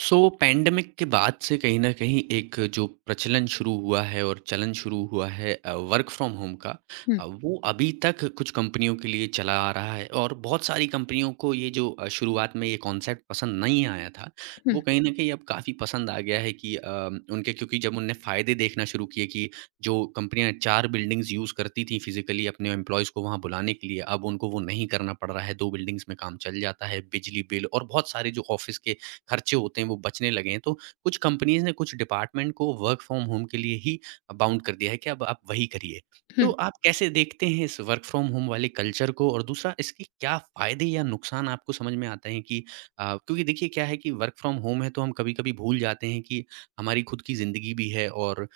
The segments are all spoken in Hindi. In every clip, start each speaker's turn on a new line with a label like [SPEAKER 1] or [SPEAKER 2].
[SPEAKER 1] सो पैंडेमिक के बाद से कहीं न कहीं एक जो प्रचलन शुरू हुआ है और चलन शुरू हुआ है वर्क फ्रॉम होम का।
[SPEAKER 2] हुँ,
[SPEAKER 1] वो अभी तक कुछ कंपनियों के लिए चला आ रहा है और बहुत सारी कंपनियों को ये जो शुरुआत में ये कॉन्सेप्ट पसंद नहीं आया था,
[SPEAKER 2] हुँ,
[SPEAKER 1] वो कहीं न कहीं अब काफ़ी पसंद आ गया है कि उनके क्योंकि जब उनने फ़ायदे देखना शुरू किए कि जो कंपनियाँ 4 बिल्डिंग्स यूज़ करती थीं फिज़िकली अपने एम्प्लॉइज़ को वहाँ बुलाने के लिए, अब उनको वो नहीं करना पड़ रहा है, 2 बिल्डिंग्स में काम चल जाता है, बिजली बिल और बहुत सारे जो ऑफ़िस के खर्चे होते हैं वो बचने लगे हैं। तो कुछ कंपनीज़ ने कुछ डिपार्टमेंट को वर्क फ्रॉम होम के लिए ही बाउंड कर दिया है कि अब आप वही करिए। तो
[SPEAKER 2] हुँ,
[SPEAKER 1] आप कैसे देखते हैं इस वर्क फ्रॉम होम वाले कल्चर को? और दूसरा इसके क्या फ़ायदे या नुकसान आपको समझ में आते हैं कि क्योंकि देखिए क्या है कि वर्क फ्रॉम होम है तो हम कभी-कभी भूल जाते हैं कि हमारी खुद की ज़िंदगी भी है और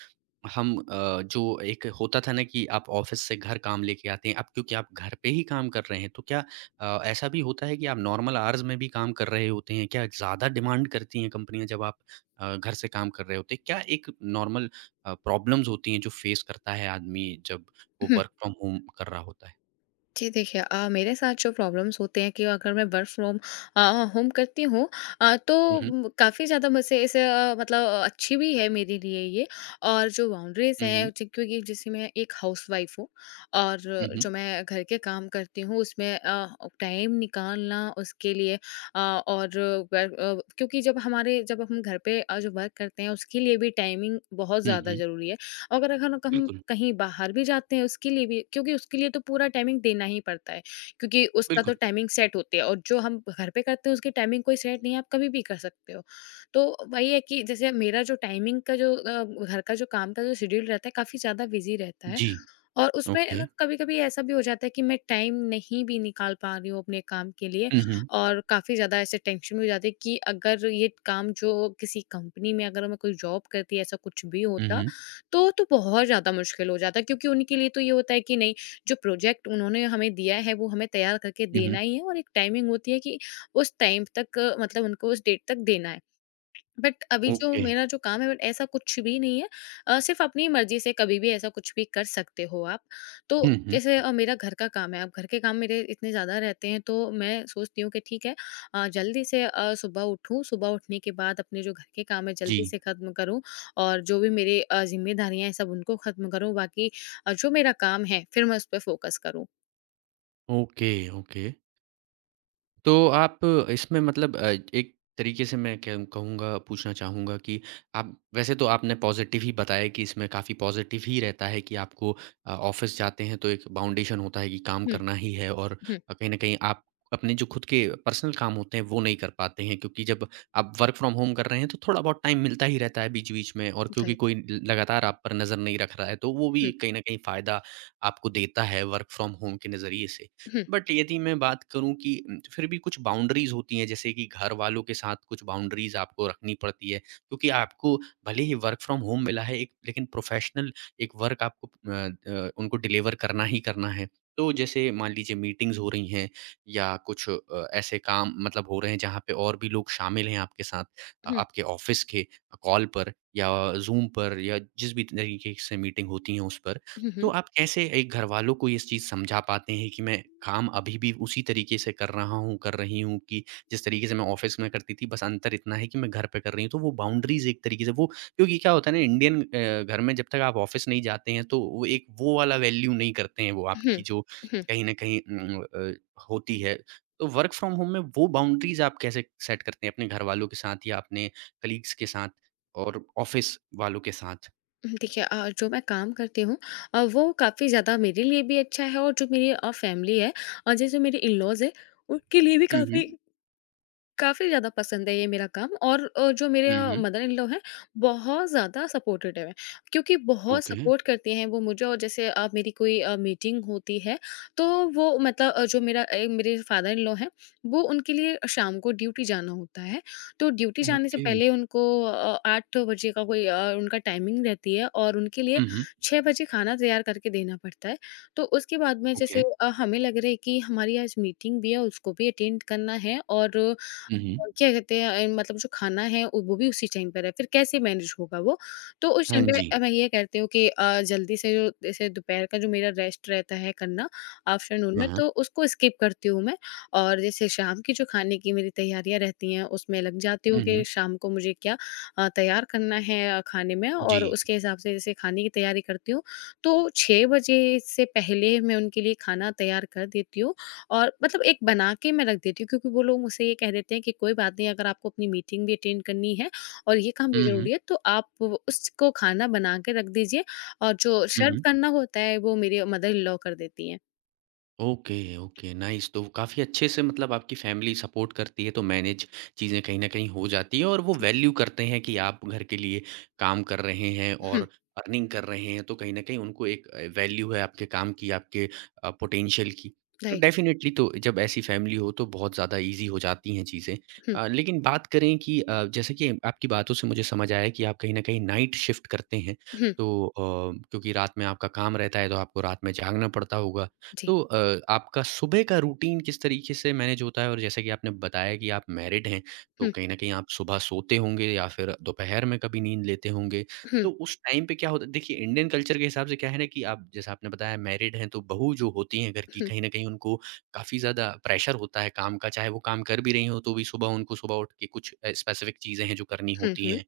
[SPEAKER 1] हम जो एक होता था ना कि आप ऑफ़िस से घर काम लेके आते हैं, अब क्योंकि आप घर पे ही काम कर रहे हैं, तो क्या ऐसा भी होता है कि आप नॉर्मल आवर्स में भी काम कर रहे होते हैं? क्या ज़्यादा डिमांड करती हैं कंपनियाँ जब आप घर से काम कर रहे होते हैं? क्या एक नॉर्मल प्रॉब्लम्स होती हैं जो फ़ेस करता है आदमी जब वो
[SPEAKER 2] हुँ।
[SPEAKER 1] वर्क फ्रॉम होम कर रहा होता है?
[SPEAKER 2] जी, देखिए मेरे साथ जो प्रॉब्लम्स होते हैं कि अगर मैं वर्क फ्रॉम अ, होम करती हूँ, अ, तो
[SPEAKER 1] हुँ, हुँ।
[SPEAKER 2] उम, काफ़ी ज़्यादा मुझसे इसे मतलब अच्छी भी है मेरे लिए ये। और जो बाउंड्रीज़
[SPEAKER 1] हुँ,
[SPEAKER 2] हैं
[SPEAKER 1] हुँ।
[SPEAKER 2] ज क्योंकि जैसे मैं एक हाउसवाइफ़ हूँ और
[SPEAKER 1] हुँ,
[SPEAKER 2] जो
[SPEAKER 1] हुँ।
[SPEAKER 2] मैं घर के काम करती हूँ उसमें टाइम निकालना उसके लिए अ, और क्योंकि जब हम घर पे जो वर्क करते हैं उसके लिए भी टाइमिंग बहुत
[SPEAKER 1] हुँ,
[SPEAKER 2] ज़्यादा
[SPEAKER 1] हुँ।
[SPEAKER 2] ज़रूरी है। अगर अगर हम
[SPEAKER 1] बिल्कुल,
[SPEAKER 2] कहीं बाहर भी जाते हैं उसके लिए भी क्योंकि उसके लिए तो पूरा टाइमिंग देना ही पड़ता है क्योंकि उसका
[SPEAKER 1] बिल्कुल।
[SPEAKER 2] तो टाइमिंग सेट होती है, और जो हम घर पे करते हैं उसकी टाइमिंग कोई सेट नहीं है, आप कभी भी कर सकते हो। तो वही है कि जैसे मेरा जो टाइमिंग का जो घर का जो काम का जो शेड्यूल रहता है, काफ़ी ज़्यादा बिजी रहता है,
[SPEAKER 1] जी,
[SPEAKER 2] और उसमें
[SPEAKER 1] ओके।
[SPEAKER 2] ना कभी-कभी ऐसा भी हो जाता है कि मैं टाइम नहीं भी निकाल पा रही हूँ अपने काम के लिए,
[SPEAKER 1] हुँ, हुँ।
[SPEAKER 2] और काफ़ी ज़्यादा ऐसे टेंशन में हो जाती है कि अगर ये काम जो किसी कंपनी में अगर मैं कोई जॉब करती ऐसा कुछ भी
[SPEAKER 1] हुँ,
[SPEAKER 2] होता,
[SPEAKER 1] हुँ।
[SPEAKER 2] तो बहुत ज़्यादा मुश्किल हो जाता क्योंकि उनके लिए तो ये होता है कि नहीं, जो प्रोजेक्ट उन्होंने हमें दिया है वो हमें तैयार करके
[SPEAKER 1] हुँ, हुँ।
[SPEAKER 2] देना ही है, और एक टाइमिंग होती है कि उस टाइम तक मतलब उनको उस डेट तक देना है। बट अभी जो
[SPEAKER 1] ओके।
[SPEAKER 2] मेरा जो काम है बट ऐसा कुछ भी नहीं है, सिर्फ अपनी मर्ज़ी से कभी भी ऐसा कुछ भी कर सकते हो आप। तो
[SPEAKER 1] हुँ, हुँ।
[SPEAKER 2] जैसे मेरा घर का काम है, अब घर के काम मेरे इतने ज़्यादा रहते हैं तो मैं सोचती हूँ कि ठीक है जल्दी से सुबह उठूँ, सुबह उठने के बाद अपने जो घर के काम है
[SPEAKER 1] जी।
[SPEAKER 2] जल्दी से ख़त्म करूँ और जो भी मेरी ज़िम्मेदारियाँ हैं सब उनको ख़त्म करूँ, बाकी जो मेरा काम है फिर मैं उस पे फ़ोकस करूँ।
[SPEAKER 1] Okay, okay. तो आप इसमें मतलब एक तरीके से मैं कहूँ कहूँगा पूछना चाहूँगा कि आप वैसे तो आपने पॉज़िटिव ही बताया कि इसमें काफ़ी पॉज़िटिव ही रहता है कि आपको ऑफ़िस जाते हैं तो एक बाउंडेशन होता है कि काम
[SPEAKER 2] हुँ,
[SPEAKER 1] करना ही है और
[SPEAKER 2] हुँ,
[SPEAKER 1] कहीं न कहीं आप अपने जो खुद के पर्सनल काम होते हैं वो नहीं कर पाते हैं क्योंकि जब आप वर्क फ्रॉम होम कर रहे हैं तो थोड़ा बहुत टाइम मिलता ही रहता है बीच-बीच में और क्योंकि
[SPEAKER 2] राइट।
[SPEAKER 1] कोई ल लगातार आप पर नज़र नहीं रख रहा है तो वो भी
[SPEAKER 2] हुँ,
[SPEAKER 1] एक कहीं न कहीं फ़ायदा आपको देता है वर्क फ्रॉम होम के नज़रिए से।
[SPEAKER 2] हुँ,
[SPEAKER 1] बट यदि मैं बात करूँ कि फिर भी कुछ बाउंड्रीज़ होती हैं, जैसे कि घर वालों के साथ कुछ बाउंड्रीज़ आपको रखनी पड़ती है, क्योंकि आपको भले ही वर्क फ्रॉम होम मिला है एक लेकिन प्रोफ़ेशनल एक वर्क आपको उनको डिलीवर करना ही करना है। तो जैसे मान लीजिए मीटिंग्स हो रही हैं या कुछ ऐसे काम मतलब हो रहे हैं जहाँ पे और भी लोग शामिल हैं आपके साथ
[SPEAKER 2] हुँ,
[SPEAKER 1] आपके ऑफ़िस के कॉल पर या ज़ूम पर या जिस भी तरीके से मीटिंग होती है उस पर।
[SPEAKER 2] हुँ,
[SPEAKER 1] तो
[SPEAKER 2] हुँ,
[SPEAKER 1] आप कैसे एक घरवालों को इस चीज़ समझा पाते हैं कि मैं काम अभी भी उसी तरीके से कर रहा हूँ, कर रही हूँ कि जिस तरीके से मैं ऑफ़िस में करती थी, बस अंतर इतना है कि मैं घर पे कर रही हूँ। तो वो बाउंड्रीज़ एक तरीके से वो क्योंकि क्या होता है ना इंडियन घर में जब तक आप ऑफ़िस नहीं जाते हैं, तो वो एक वो वाला वैल्यू नहीं करते हैं वो
[SPEAKER 2] हुँ,
[SPEAKER 1] आपकी जो
[SPEAKER 2] हुँ।
[SPEAKER 1] कहीं न कहीं होती है। तो वर्क फ्रॉम होम में वो बाउंड्रीज़ आप कैसे सेट करते हैं अपने घरवालों के साथ या अपने कलीग्स के साथ और ऑफ़िस वालों के साथ?
[SPEAKER 2] देखिए जो मैं काम करती हूँ, वो काफ़ी ज़्यादा मेरे लिए भी अच्छा है और जो मेरी फैमिली है और जैसे मेरे इन-लॉज़ हैं, उनके लिए भी
[SPEAKER 1] हुँ,
[SPEAKER 2] काफ़ी
[SPEAKER 1] हुँ।
[SPEAKER 2] काफ़ी ज़्यादा पसंद है ये मेरा काम, और जो मेरे
[SPEAKER 1] हुँ, हुँ।
[SPEAKER 2] मदर इन लॉ हैं, बहुत ज़्यादा सपोर्टिव हैं, क्योंकि बहुत
[SPEAKER 1] ओके।
[SPEAKER 2] सपोर्ट करती हैं वो मुझे। और जैसे मेरी कोई मीटिंग होती है, तो वो मतलब मेरे फादर इन लॉ हैं, वो उनके लिए शाम को ड्यूटी जाना होता है, तो ड्यूटी जाने से
[SPEAKER 1] ओके।
[SPEAKER 2] पहले उनको 8 बजे का कोई उनका टाइमिंग रहती है, और उनके लिए
[SPEAKER 1] हुँ, हुँ।
[SPEAKER 2] 6 बजे खाना तैयार करके देना पड़ता है। तो उसके बाद में
[SPEAKER 1] ओके।
[SPEAKER 2] जैसे हमें लग रहा है कि हमारी आज मीटिंग भी है, उसको भी अटेंड करना है, और
[SPEAKER 1] हुँ, हुँ।
[SPEAKER 2] क्या कहते हैं मतलब जो खाना है वो भी उसी टाइम पर है, फिर कैसे मैनेज होगा वो? तो उस
[SPEAKER 1] हाँ
[SPEAKER 2] टाइम पे
[SPEAKER 1] जी।
[SPEAKER 2] मैं ये कहती हूँ कि जल्दी से जो जैसे दोपहर का जो मेरा रेस्ट रहता है करना आफ्टरनून
[SPEAKER 1] हाँ,
[SPEAKER 2] में,
[SPEAKER 1] हाँ।
[SPEAKER 2] तो उसको स्किप करती हूँ मैं, और जैसे शाम की जो खाने की मेरी तैयारियाँ रहती हैं उसमें लग जाती हूँ
[SPEAKER 1] हुँ,
[SPEAKER 2] कि
[SPEAKER 1] हुँ।
[SPEAKER 2] शाम को मुझे क्या तैयार करना है खाने में,
[SPEAKER 1] जी।
[SPEAKER 2] और उसके हिसाब से जैसे खाने की तैयारी करती हूँ, तो 6 बजे से पहले मैं उनके लिए खाना तैयार कर देती हूँ। और मतलब एक बना के मैं रख देती हूँ क्योंकि वो लोग मुझसे ये कह देते हैं कि कोई बात नहीं, अगर आपको अपनी मीटिंग भी अटेंड करनी है और ये काम भी
[SPEAKER 1] हुँ, हुँ।
[SPEAKER 2] ज़रूरी है तो आप वो उसको खाना बना के रख दीजिए, और जो
[SPEAKER 1] हुँ,
[SPEAKER 2] सर्व
[SPEAKER 1] हुँ।
[SPEAKER 2] करना होता है वो मेरी मदर इन लॉ कर देती हैं।
[SPEAKER 1] ओके, ओके, नाइस तो काफ़ी अच्छे से मतलब आपकी फैमिली सपोर्ट करती है, तो मैनेज चीज़ें कहीं न कहीं हो जाती हैं और वो
[SPEAKER 2] जी।
[SPEAKER 1] वैल्यू करते हैं कि आप घर के लिए काम कर रहे हैं
[SPEAKER 2] हुँ,
[SPEAKER 1] और अर्निंग कर रहे हैं, तो कहीं न कहीं उनको एक वैल्यू है आपके काम की, आपके पोटेंशियल की।
[SPEAKER 2] राइट।
[SPEAKER 1] डेफ़िनेटली तो जब ऐसी फैमिली हो, तो बहुत ज़्यादा ईज़ी हो जाती हैं चीज़ें।
[SPEAKER 2] हुँ,
[SPEAKER 1] लेकिन बात करें कि जैसे कि आपकी बातों से मुझे समझ आया कि आप कहीं न कहीं नाइट शिफ्ट करते हैं,
[SPEAKER 2] हुँ,
[SPEAKER 1] तो क्योंकि रात में आपका काम रहता है, तो आपको रात में जागना पड़ता होगा।
[SPEAKER 2] जी।
[SPEAKER 1] तो आपका सुबह का रूटीन किस तरीके से मैनेज होता है? और जैसा कि आपने बताया कि आप मैरिड हैं, तो
[SPEAKER 2] हुँ,
[SPEAKER 1] कहीं न कहीं आप सुबह सोते होंगे या फिर दोपहर में कभी नींद लेते होंगे।
[SPEAKER 2] हुँ,
[SPEAKER 1] तो उस टाइम पे क्या होता है देखिए इंडियन कल्चर के हिसाब से क्या है ना कि आप जैसा आपने बताया मैरिड हैं, तो बहू जो होती हैं घर की
[SPEAKER 2] हुँ,
[SPEAKER 1] कहीं न कहीं उनको काफ़ी ज़्यादा प्रेशर होता है काम का, चाहे वो काम कर भी रही हों तो भी सुबह उनको सुबह उठ के कुछ स्पेसिफिक चीज़ें हैं जो करनी
[SPEAKER 2] हुँ,
[SPEAKER 1] होती
[SPEAKER 2] हुँ,
[SPEAKER 1] हैं।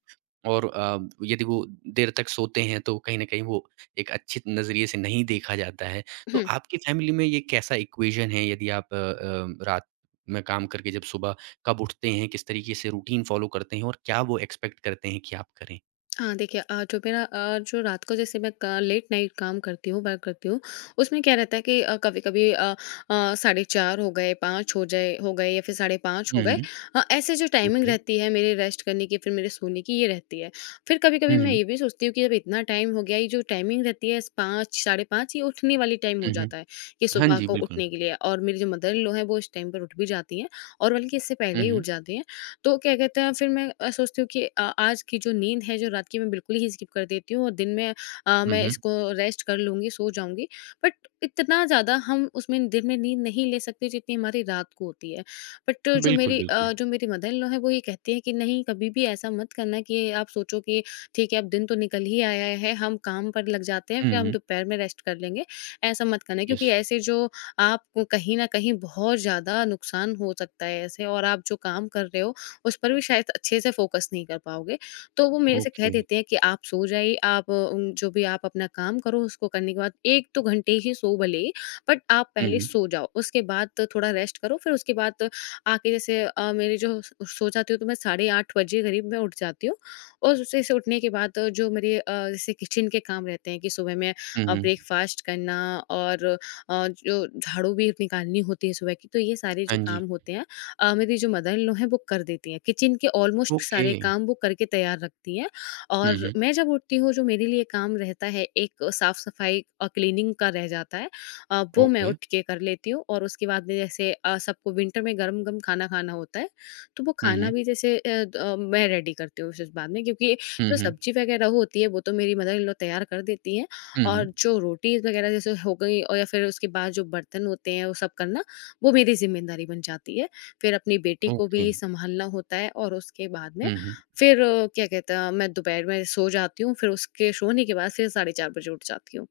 [SPEAKER 1] और यदि वो देर तक सोते हैं तो कहीं न कहीं वो एक अच्छे नज़रिए से नहीं देखा जाता है। तो
[SPEAKER 2] हुँ।
[SPEAKER 1] आपकी फैमिली में ये कैसा इक्वेशन है यदि आप रात में काम करके जब सुबह कब उठते हैं, किस तरीके से रूटीन फॉलो करते हैं और क्या वो एक्सपेक्ट करते हैं कि आप करें?
[SPEAKER 2] हाँ, देखिए जो मेरा जो रात को जैसे मैं क लेट नाइट काम करती हूँ, वर्क करती हूँ, उसमें क्या रहता है कि कभी-कभी साढ़े 4 हो गए, 5 हो जाए हो गए या फिर साढ़े 5
[SPEAKER 1] हुँ,
[SPEAKER 2] हो गए।
[SPEAKER 1] हुँ,
[SPEAKER 2] ऐसे जो टाइमिंग
[SPEAKER 1] ओके।
[SPEAKER 2] रहती है मेरे रेस्ट करने की, फिर मेरे सोने की, ये रहती है। फिर
[SPEAKER 1] हुँ,
[SPEAKER 2] कभी-कभी मैं
[SPEAKER 1] हुँ,
[SPEAKER 2] ये भी सोचती हूँ कि अब इतना टाइम हो गया, ये जो टाइमिंग रहती है इस 5, साढ़े 5, ये उठने वाली टाइम हो
[SPEAKER 1] हुँ, हुँ।
[SPEAKER 2] जाता है, कि
[SPEAKER 1] हाँ
[SPEAKER 2] सुबह
[SPEAKER 1] जी,
[SPEAKER 2] को
[SPEAKER 1] बिल्कुल।
[SPEAKER 2] उठने के लिए। और मेरी जो मदर-इन-लॉ हैं, वो इस टाइम पर उठ भी जाती हैं, और बल्कि इससे
[SPEAKER 1] हुँ,
[SPEAKER 2] पहले ही
[SPEAKER 1] हुँ,
[SPEAKER 2] उठ जाती हैं। तो क्या कहते हैं फिर मैं सोचती हूँ कि आज की जो नींद है जो रात की, मैं बिल्कुल ही स्किप कर देती हूँ और दिन में
[SPEAKER 1] हुँ,
[SPEAKER 2] मैं
[SPEAKER 1] हुँ।
[SPEAKER 2] इसको रेस्ट कर लूँगी सो जाऊँगी। बट इतना ज़्यादा हम उसमें दिन में नींद नहीं ले सकते जितनी हमारी रात को होती है। बट जो
[SPEAKER 1] बिल्कुल,
[SPEAKER 2] मेरी
[SPEAKER 1] बिल्कुल।
[SPEAKER 2] मदर इन लॉ है वो ये कहती है कि नहीं, कभी भी ऐसा मत करना कि आप सोचो कि ठीक है अब दिन तो निकल ही आया है, हम काम पर लग जाते हैं
[SPEAKER 1] हुँ,
[SPEAKER 2] फिर हम
[SPEAKER 1] हुँ,
[SPEAKER 2] दोपहर में रेस्ट कर लेंगे। ऐसा मत करना क्योंकि
[SPEAKER 1] यस,
[SPEAKER 2] ऐसे जो आपको कहीं ना कहीं बहुत ज़्यादा नुकसान हो सकता है ऐसे, और आप जो काम कर रहे हो उस पर भी शायद अच्छे से फ़ोकस नहीं कर पाओगे। तो वो मेरे से कह
[SPEAKER 1] ओके।
[SPEAKER 2] देते हैं कि आप सो जाइए, आप जो भी आप अपना काम करो उसको करने के बाद 1-2 घंटे ही सो भले ही, बट आप
[SPEAKER 1] हुँ,
[SPEAKER 2] पहले
[SPEAKER 1] हुँ,
[SPEAKER 2] सो जाओ। उसके बाद तो थोड़ा रेस्ट करो, फिर उसके बाद तो आके जैसे अ, मेरे जो स सो जाती हूँ तो मैं साढ़े 8 बजे करीब मैं उठ जाती हूँ, और उससे से उठने के बाद जैसे किचन के काम रहते हैं कि सुबह में
[SPEAKER 1] हुँ, हुँ।
[SPEAKER 2] ब्रेकफ़ास्ट करना, और जो झाड़ू भी निकालनी होती है सुबह की, तो ये सारे
[SPEAKER 1] हाँ
[SPEAKER 2] जो
[SPEAKER 1] जी,
[SPEAKER 2] काम होते हैं मेरी जो मदर इन लॉ हैं वो कर देती हैं। किचन के ऑलमोस्ट
[SPEAKER 1] ओके।
[SPEAKER 2] सारे काम वो करके तैयार रखती हैं,
[SPEAKER 1] हुँ,
[SPEAKER 2] और
[SPEAKER 1] हुँ,
[SPEAKER 2] मैं जब उठती हूँ जो मेरे लिए काम रहता है एक साफ-सफाई और क्लीनिंग का रह जाता है, वो मैं
[SPEAKER 1] ओके।
[SPEAKER 2] उठ के कर लेती हूँ। और उसके बाद में जैसे सबको विंटर में गरम-गरम खाना खाना होता है, तो वो
[SPEAKER 1] हुँ,
[SPEAKER 2] खाना
[SPEAKER 1] हुँ,
[SPEAKER 2] भी जैसे मैं रेडी करती हूँ उस बाद में, क्योंकि
[SPEAKER 1] हुँ,
[SPEAKER 2] जो
[SPEAKER 1] हुँ,
[SPEAKER 2] सब्ज़ी वगैरह होती है वो तो मेरी मदर इन लॉ तैयार कर देती हैं,
[SPEAKER 1] हुँ,
[SPEAKER 2] और
[SPEAKER 1] हुँ,
[SPEAKER 2] जो रोटीज़ वगैरह जैसे हो गई, और या फिर उसके बाद जो बर्तन होते हैं वो सब करना, वो मेरी ज़िम्मेदारी बन जाती है। फिर अपनी बेटी को
[SPEAKER 1] ओके।
[SPEAKER 2] भी सँभालना होता है, और उसके बाद में
[SPEAKER 1] हुँ, हुँ।
[SPEAKER 2] फिर क्या कहते हैं मैं दोपहर में सो जाती हूँ, फिर उसके सोने के बाद फिर साढ़े 4 बजे उठ जाती हूँ।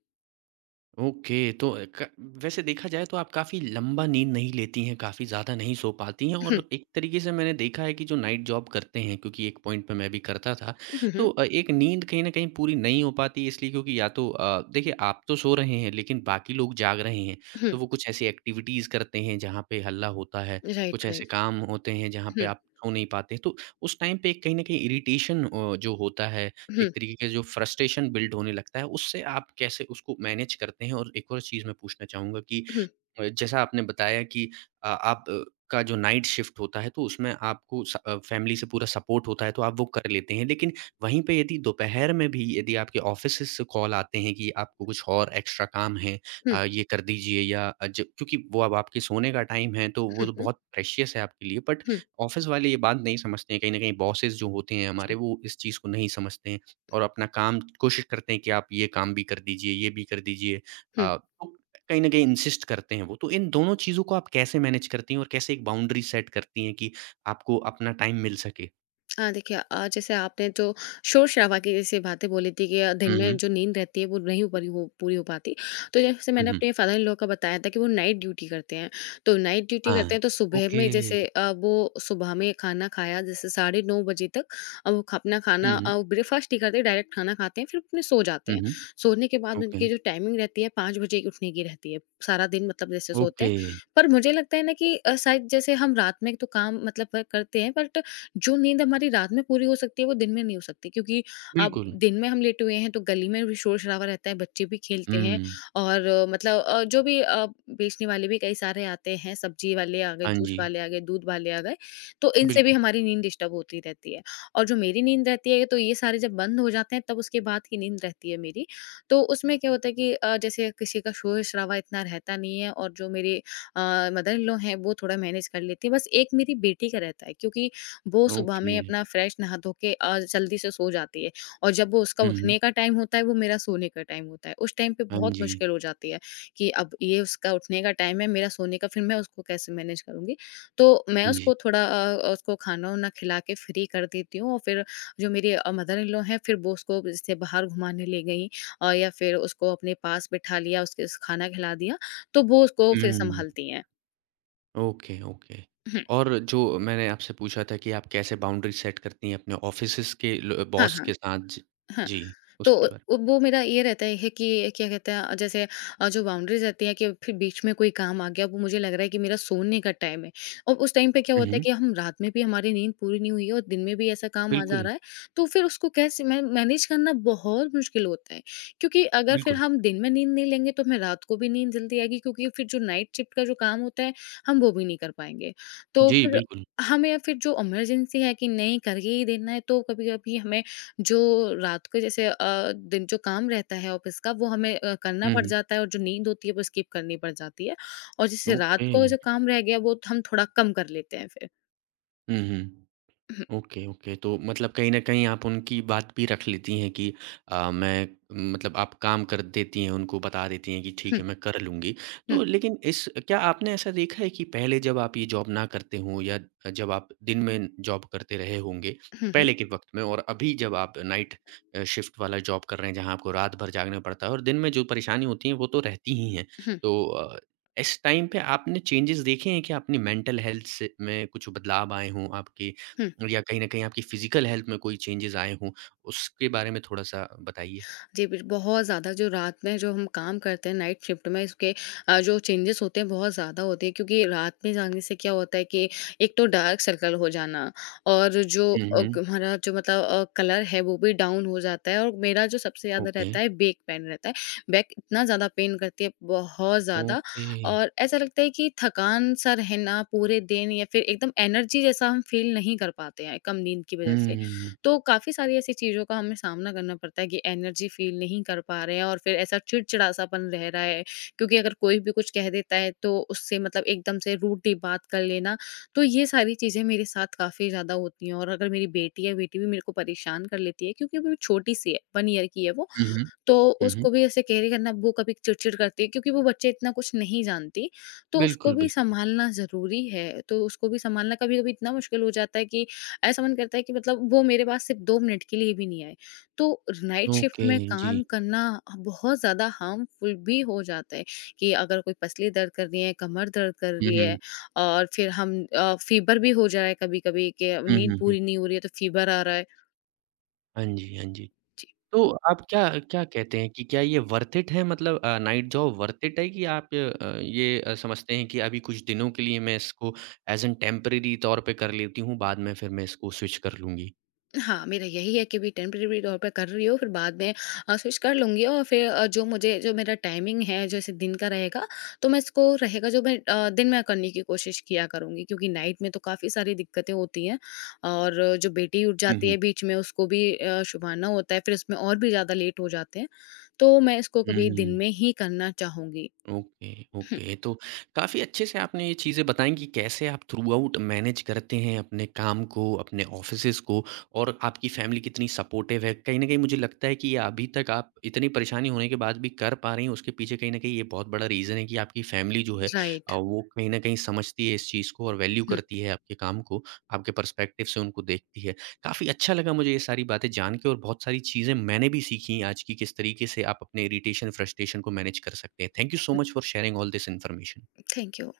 [SPEAKER 1] ओके, तो क वैसे देखा जाए तो आप काफ़ी लंबा नींद नहीं लेती हैं, काफ़ी ज़्यादा नहीं सो पाती हैं
[SPEAKER 2] हुँ,
[SPEAKER 1] और एक तरीके से मैंने देखा है कि जो नाइट जॉब करते हैं, क्योंकि एक पॉइंट पे मैं भी करता था,
[SPEAKER 2] हुँ,
[SPEAKER 1] तो
[SPEAKER 2] हुँ,
[SPEAKER 1] एक नींद कहीं न कहीं पूरी नहीं हो पाती इसलिए क्योंकि या तो देखिए आप तो सो रहे हैं लेकिन बाकी लोग जाग रहे हैं, तो
[SPEAKER 2] हुँ,
[SPEAKER 1] वो कुछ ऐसी एक्टिविटीज़ करते हैं जहाँ पे हल्ला होता है,
[SPEAKER 2] राइट,
[SPEAKER 1] कुछ ऐसे
[SPEAKER 2] राइट।
[SPEAKER 1] काम होते हैं जहाँ पे
[SPEAKER 2] हुँ,
[SPEAKER 1] आप सो नहीं पाते, तो उस टाइम पे कहीं न कहीं इरिटेशन जो होता है
[SPEAKER 2] हुँ,
[SPEAKER 1] एक तरीके का जो फ्रस्ट्रेशन बिल्ड होने लगता है, उससे आप कैसे उसको मैनेज करते हैं? और एक और चीज़ मैं पूछना चाहूँगा कि
[SPEAKER 2] हुँ,
[SPEAKER 1] जैसा आपने बताया कि आप का जो नाइट शिफ्ट होता है तो उसमें आपको फैमिली से पूरा सपोर्ट होता है तो आप वो कर लेते हैं। लेकिन वहीं पे यदि दोपहर में भी यदि आपके ऑफ़िसेज़ से कॉल आते हैं कि आपको कुछ और एक्स्ट्रा काम है
[SPEAKER 2] हुँ,
[SPEAKER 1] ये कर दीजिए या अ, ज क्योंकि वो अब आपके सोने का टाइम है तो वो
[SPEAKER 2] हुँ,
[SPEAKER 1] तो
[SPEAKER 2] हुँ,
[SPEAKER 1] बहुत प्रेशियस है आपके लिए बट
[SPEAKER 2] हुँ,
[SPEAKER 1] ऑफ़िस वाले ये बात नहीं समझते हैं। कहीं न कहीं बॉसेज़ जो होते हैं हमारे
[SPEAKER 2] जी।
[SPEAKER 1] वो इस चीज़ को नहीं समझते हैं और अपना काम कोशिश करते हैं कि आप ये काम भी कर दीजिए, ये भी कर दीजिए।
[SPEAKER 2] हुँ।
[SPEAKER 1] तो कहीं न कहीं इंसिस्ट करते हैं वो। तो इन दोनों चीज़ों को आप कैसे मैनेज करती हैं और कैसे एक बाउंड्री सेट करती हैं कि आपको अपना टाइम मिल सके?
[SPEAKER 2] हाँ, देखिए जैसे आपने जो शोर-शराबा की जैसे बातें बोली थी कि दिन
[SPEAKER 1] हुँ,
[SPEAKER 2] में
[SPEAKER 1] हुँ।
[SPEAKER 2] जो नींद रहती है वो नहीं ऊपरी हो पूरी हो पाती। तो जैसे
[SPEAKER 1] हुँ,
[SPEAKER 2] मैंने
[SPEAKER 1] हुँ।
[SPEAKER 2] अपने फादर इन लॉ का बताया था कि वो नाइट ड्यूटी करते हैं। तो नाइट ड्यूटी
[SPEAKER 1] हाँ।
[SPEAKER 2] करते हैं तो सुबह
[SPEAKER 1] ओके।
[SPEAKER 2] में जैसे वो सुबह में खाना खाया जैसे साढ़े 9 बजे तक, अ, वो ख अपना
[SPEAKER 1] हुँ,
[SPEAKER 2] खाना
[SPEAKER 1] हुँ।
[SPEAKER 2] ब्रेकफ़ास्ट नहीं करते, डायरेक्ट खाना खाते हैं फिर अपने सो जाते
[SPEAKER 1] हुँ,
[SPEAKER 2] हैं।
[SPEAKER 1] हुँ।
[SPEAKER 2] सोने के बाद
[SPEAKER 1] ओके,
[SPEAKER 2] उनकी जो टाइमिंग रहती है 5 बजे की उठने की रहती है। सारा दिन मतलब जैसे सोते
[SPEAKER 1] ओके।
[SPEAKER 2] हैं। पर मुझे लगता है ना कि शायद जैसे हम रात में तो काम मतलब व करते हैं, बट जो नींद हमारी रात में पूरी हो सकती है वो दिन में नहीं हो सकती, क्योंकि अब
[SPEAKER 1] बिल्कुल।
[SPEAKER 2] दिन में हम लेटे हुए हैं तो गली में भी शोर शराबा रहता है, बच्चे भी खेलते हैं,
[SPEAKER 1] हुँ।
[SPEAKER 2] और मतलब बेचने वाले भी कई सारे आते हैं, सब्जी वाले आ गए,
[SPEAKER 1] हाँ
[SPEAKER 2] जूस
[SPEAKER 1] जी।
[SPEAKER 2] वाले आ गए, दूध वाले आ गए, तो इनसे भी
[SPEAKER 1] बिल्कुल।
[SPEAKER 2] हमारी नींद डिस्टर्ब होती रहती है, और जो मेरी नींद रहती है तो ये सारे जब बंद हो जाते हैं तब उसके बाद की नींद रहती है मेरी। तो उसमें क्या होता है कि जैसे किसी का शोर शराबा इतना रहता नहीं है, और जो मेरे मदर इन लॉ हैं वो थोड़ा मैनेज कर लेती है, बस एक मेरी बेटी का रहता है क्योंकि वो सुबह
[SPEAKER 1] ओके।
[SPEAKER 2] में अपना फ्रेश नहा धो के जल्दी से सो जाती है, और जब वो उसका
[SPEAKER 1] हुँ, हुँ।
[SPEAKER 2] उठने का टाइम होता है वो मेरा सोने का टाइम होता है। उस टाइम पे
[SPEAKER 1] हाँ
[SPEAKER 2] बहुत
[SPEAKER 1] जी।
[SPEAKER 2] मुश्किल हो जाती है कि अब ये उसका उठने का टाइम है, मेरा सोने का, फिर मैं उसको कैसे मैनेज करूँगी? तो मैं
[SPEAKER 1] हाँ जी।
[SPEAKER 2] उसको थोड़ा उसको खाना-वाना खिला के फ्री कर देती हूँ। और फिर जो मेरी मदर इन लॉ हैं, फिर वो उसको जैसे बाहर घुमाने ले गईं, या फिर उसको अपने पास बिठा लिया, उसके स खाना खिला दिया, तो वो उसको फिर
[SPEAKER 1] हुँ।
[SPEAKER 2] सँभालती हैं।
[SPEAKER 1] Okay, okay.
[SPEAKER 2] हुँ।
[SPEAKER 1] और जो मैंने आपसे पूछा था कि आप कैसे बाउंड्री सेट करती हैं अपने ऑफ़िसेज़ के ल
[SPEAKER 2] हाँ,
[SPEAKER 1] बॉस
[SPEAKER 2] हाँ।
[SPEAKER 1] के साथ? ज
[SPEAKER 2] हाँ,
[SPEAKER 1] जी,
[SPEAKER 2] तो
[SPEAKER 1] उसके
[SPEAKER 2] अ,
[SPEAKER 1] बारे
[SPEAKER 2] वो मेरा ये रहता है कि क्या कहते हैं, जैसे जो बाउंड्रीज़ रहती है, कि फिर बीच में कोई काम आ गया, वो मुझे लग रहा है कि मेरा सोने का टाइम है। और उस टाइम पे क्या
[SPEAKER 1] में। हुँ,
[SPEAKER 2] होता है
[SPEAKER 1] हुँ।
[SPEAKER 2] कि हम, रात में भी हमारी नींद पूरी नहीं हुई है और दिन में भी ऐसा काम आ जा
[SPEAKER 1] बिल्कुल,
[SPEAKER 2] रहा है, तो फिर उसको कैसे मैं मैनेज करना, बहुत मुश्किल होता है। क्योंकि अगर फिर
[SPEAKER 1] बिल्कुल।
[SPEAKER 2] हम दिन में नींद नहीं लेंगे, तो हमें रात को भी नींद जल्दी आएगी, क्योंकि फिर जो नाइट शिफ्ट का जो काम होता है, हम वो भी नहीं कर पाएँगे। तो
[SPEAKER 1] जी,
[SPEAKER 2] फिर
[SPEAKER 1] बिल्कुल।
[SPEAKER 2] हमें, फिर जो इमरजेंसी है कि नहीं करके ही देना है, तो कभी-कभी हमें जो रात को जैसे दिन जो काम रहता है ऑफिस का, वो हमें करना पड़
[SPEAKER 1] Mh-mh.
[SPEAKER 2] जाता है, और जो नींद होती है वो स्किप करनी पड़ जाती है। और जैसे रात को जो
[SPEAKER 1] Okay.
[SPEAKER 2] काम रह गया, वो हम थोड़ा कम कर लेते हैं फिर।
[SPEAKER 1] Mh-mh.
[SPEAKER 2] हुँ,
[SPEAKER 1] ओके, ओके। तो मतलब कहीं न कहीं आप उनकी बात भी रख लेती हैं कि अ, मैं मतलब आप काम कर देती हैं, उनको बता देती हैं कि ठीक
[SPEAKER 2] हुँ,
[SPEAKER 1] है, मैं कर लूँगी।
[SPEAKER 2] हुँ,
[SPEAKER 1] तो लेकिन इस क्या आपने ऐसा देखा है कि पहले जब आप ये जॉब ना करते हों या जब आप दिन में जॉब करते रहे होंगे,
[SPEAKER 2] हुँ, हुँ,
[SPEAKER 1] पहले के वक़्त में और अभी जब आप नाइट शिफ्ट वाला जॉब कर रहे हैं, जहाँ आपको रात भर जागना पड़ता है और दिन में जो परेशानी होती है, वो तो रहती ही हैं।
[SPEAKER 2] हुँ,
[SPEAKER 1] तो इस टाइम पे आपने चेंजेज़ देखे हैं क्या? अपनी मेंटल हेल्थ से में कुछ बदलाव आए हों आपके
[SPEAKER 2] हुँ।
[SPEAKER 1] या कहीं न कहीं आपकी फ़िज़िकल हेल्थ में कोई चेंजेज़ आए हों, उसके बारे में थोड़ा-सा बताइए?
[SPEAKER 2] जी, बिल बहुत ज़्यादा जो रात में जो हम काम करते हैं नाइट शिफ्ट में, इसके जो चेंजेस होते हैं, बहुत ज़्यादा होते हैं। क्योंकि रात में जाने से क्या होता है कि एक तो डार्क सर्कल हो जाना, और जो
[SPEAKER 1] हुँ,
[SPEAKER 2] अ,
[SPEAKER 1] हुँ।
[SPEAKER 2] ग हमारा जो मतलब कलर है, वो भी डाउन हो जाता है। और मेरा जो सबसे ज़्यादा
[SPEAKER 1] ओके,
[SPEAKER 2] रहता है, बैक पेन रहता है। बैक इतना ज़्यादा पेन करती है, बहुत ज़्यादा।
[SPEAKER 1] ओके।
[SPEAKER 2] और ऐसा लगता है कि थकान-सा रहना पूरे दिन, या फिर एकदम एनर्जी जैसा हम फ़ील नहीं कर पाते हैं, कम नींद की
[SPEAKER 1] हुँ,
[SPEAKER 2] वज़ह से।
[SPEAKER 1] हुँ, हुँ।
[SPEAKER 2] तो काफ़ी सारी ऐसी चीज़ों का हमें सामना करना पड़ता है कि एनर्जी फ़ील नहीं कर पा रहे हैं, और फिर ऐसा चिड़चिड़ासापन रह रहा है, क्योंकि अगर कोई भी कुछ कह देता है, तो उससे मतलब एकदम से रूडली बात कर लेना। तो ये सारी चीज़ें मेरे साथ काफ़ी ज़्यादा होती हैं। और अगर मेरी बेटी है, बेटी भी मेरे को परेशान कर लेती है, क्योंकि अभी वो छोटी-सी है, 1 ईयर की है वो।
[SPEAKER 1] हुँ, हुँ।
[SPEAKER 2] तो
[SPEAKER 1] हुँ, हुँ।
[SPEAKER 2] उसको भी ऐसे कैरी करना, वो कभी चिड़चिड़ करती है, क्योंकि वो बच्चे इतना कुछ नहीं जानती, तो उसको
[SPEAKER 1] बिल्कुल,
[SPEAKER 2] भी
[SPEAKER 1] बिल्कुल।
[SPEAKER 2] सँभालना ज़रूरी है। तो उसको भी सँभालना कभी-कभी इतना मुश्किल हो जाता है कि ऐसा मन करता है कि मतलब वो मेरे पास सिर्फ़ 2 मिनट के लिए भी नहीं आए। तो नाइट शिफ्ट
[SPEAKER 1] ओके,
[SPEAKER 2] में
[SPEAKER 1] जी।
[SPEAKER 2] काम करना बहुत ज़्यादा हार्मफुल भी हो जाता है, कि अगर कोई पसली दर्द कर रही है, कमर दर्द कर
[SPEAKER 1] हुँ,
[SPEAKER 2] रही है,
[SPEAKER 1] हुँ।
[SPEAKER 2] और फिर हम, फ़ीवर भी हो जा रहा है कभी-कभी, कि
[SPEAKER 1] हुँ,
[SPEAKER 2] नींद
[SPEAKER 1] हुँ, हुँ।
[SPEAKER 2] पूरी नहीं हो रही है तो फ़ीवर आ रहा है।
[SPEAKER 1] हाँ जी, हाँ जी।
[SPEAKER 2] जी।
[SPEAKER 1] तो आप क्या क्या कहते हैं कि क्या ये वर्थ इट है मतलब नाइट जॉब वर्थ इट है कि आप ये समझते हैं कि अभी कुछ दिनों के लिए मैं इसको एज़ एन टेम्परेरी तौर पे कर लेती हूँ, बाद में फिर मैं इसको स्विच कर लूँगी?
[SPEAKER 2] हाँ, मेरा यही है कि अभी टेम्परेरी तौर पे कर रही हूँ, फिर बाद में स्विच कर लूँगी, और फिर जो मुझे, जो मेरा टाइमिंग है, जैसे दिन का रहेगा, तो मैं इसको रहेगा, जो मैं दिन में करने की कोशिश किया करूँगी, क्योंकि नाइट में तो काफ़ी सारी दिक्कतें होती हैं। और जो बेटी उठ
[SPEAKER 1] हुँ,
[SPEAKER 2] जाती
[SPEAKER 1] हुँ।
[SPEAKER 2] है बीच में, उसको भी सुभाना होता है, फिर इसमें और भी ज़्यादा लेट हो जाते हैं। तो मैं इसको कभी दिन
[SPEAKER 1] हुँ।
[SPEAKER 2] में ही करना चाहूँगी।
[SPEAKER 1] ओके,
[SPEAKER 2] हुँ,
[SPEAKER 1] ओके। तो काफ़ी अच्छे से आपने ये चीज़ें बताई कि कैसे आप थ्रूआउट मैनेज करते हैं अपने काम को, अपने ऑफ़िसेज़ को और आपकी फ़ैमिली कितनी सपोर्टिव है। कहीं न कहीं मुझे लगता है कि ये अभी तक आप इतनी परेशानी होने के बाद भी कर पा रही हैं, उसके पीछे कहीं न कहीं ये बहुत बड़ा रीज़न है कि आपकी फ़ैमिली जो है
[SPEAKER 2] राइट।
[SPEAKER 1] वो कहीं न कहीं समझती है इस चीज़ को और वैल्यू
[SPEAKER 2] हुँ,
[SPEAKER 1] करती है आपके काम को, आपके पर्सपेक्टिव से उनको देखती है। काफ़ी अच्छा लगा मुझे ये सारी बातें जान के और बहुत सारी चीज़ें मैंने भी सीखी आज की किस तरीके से आप अपने इरिटेशन, फ्रस्ट्रेशन को मैनेज कर सकते हैं। Thank you so much for sharing all this information.
[SPEAKER 2] Thank you.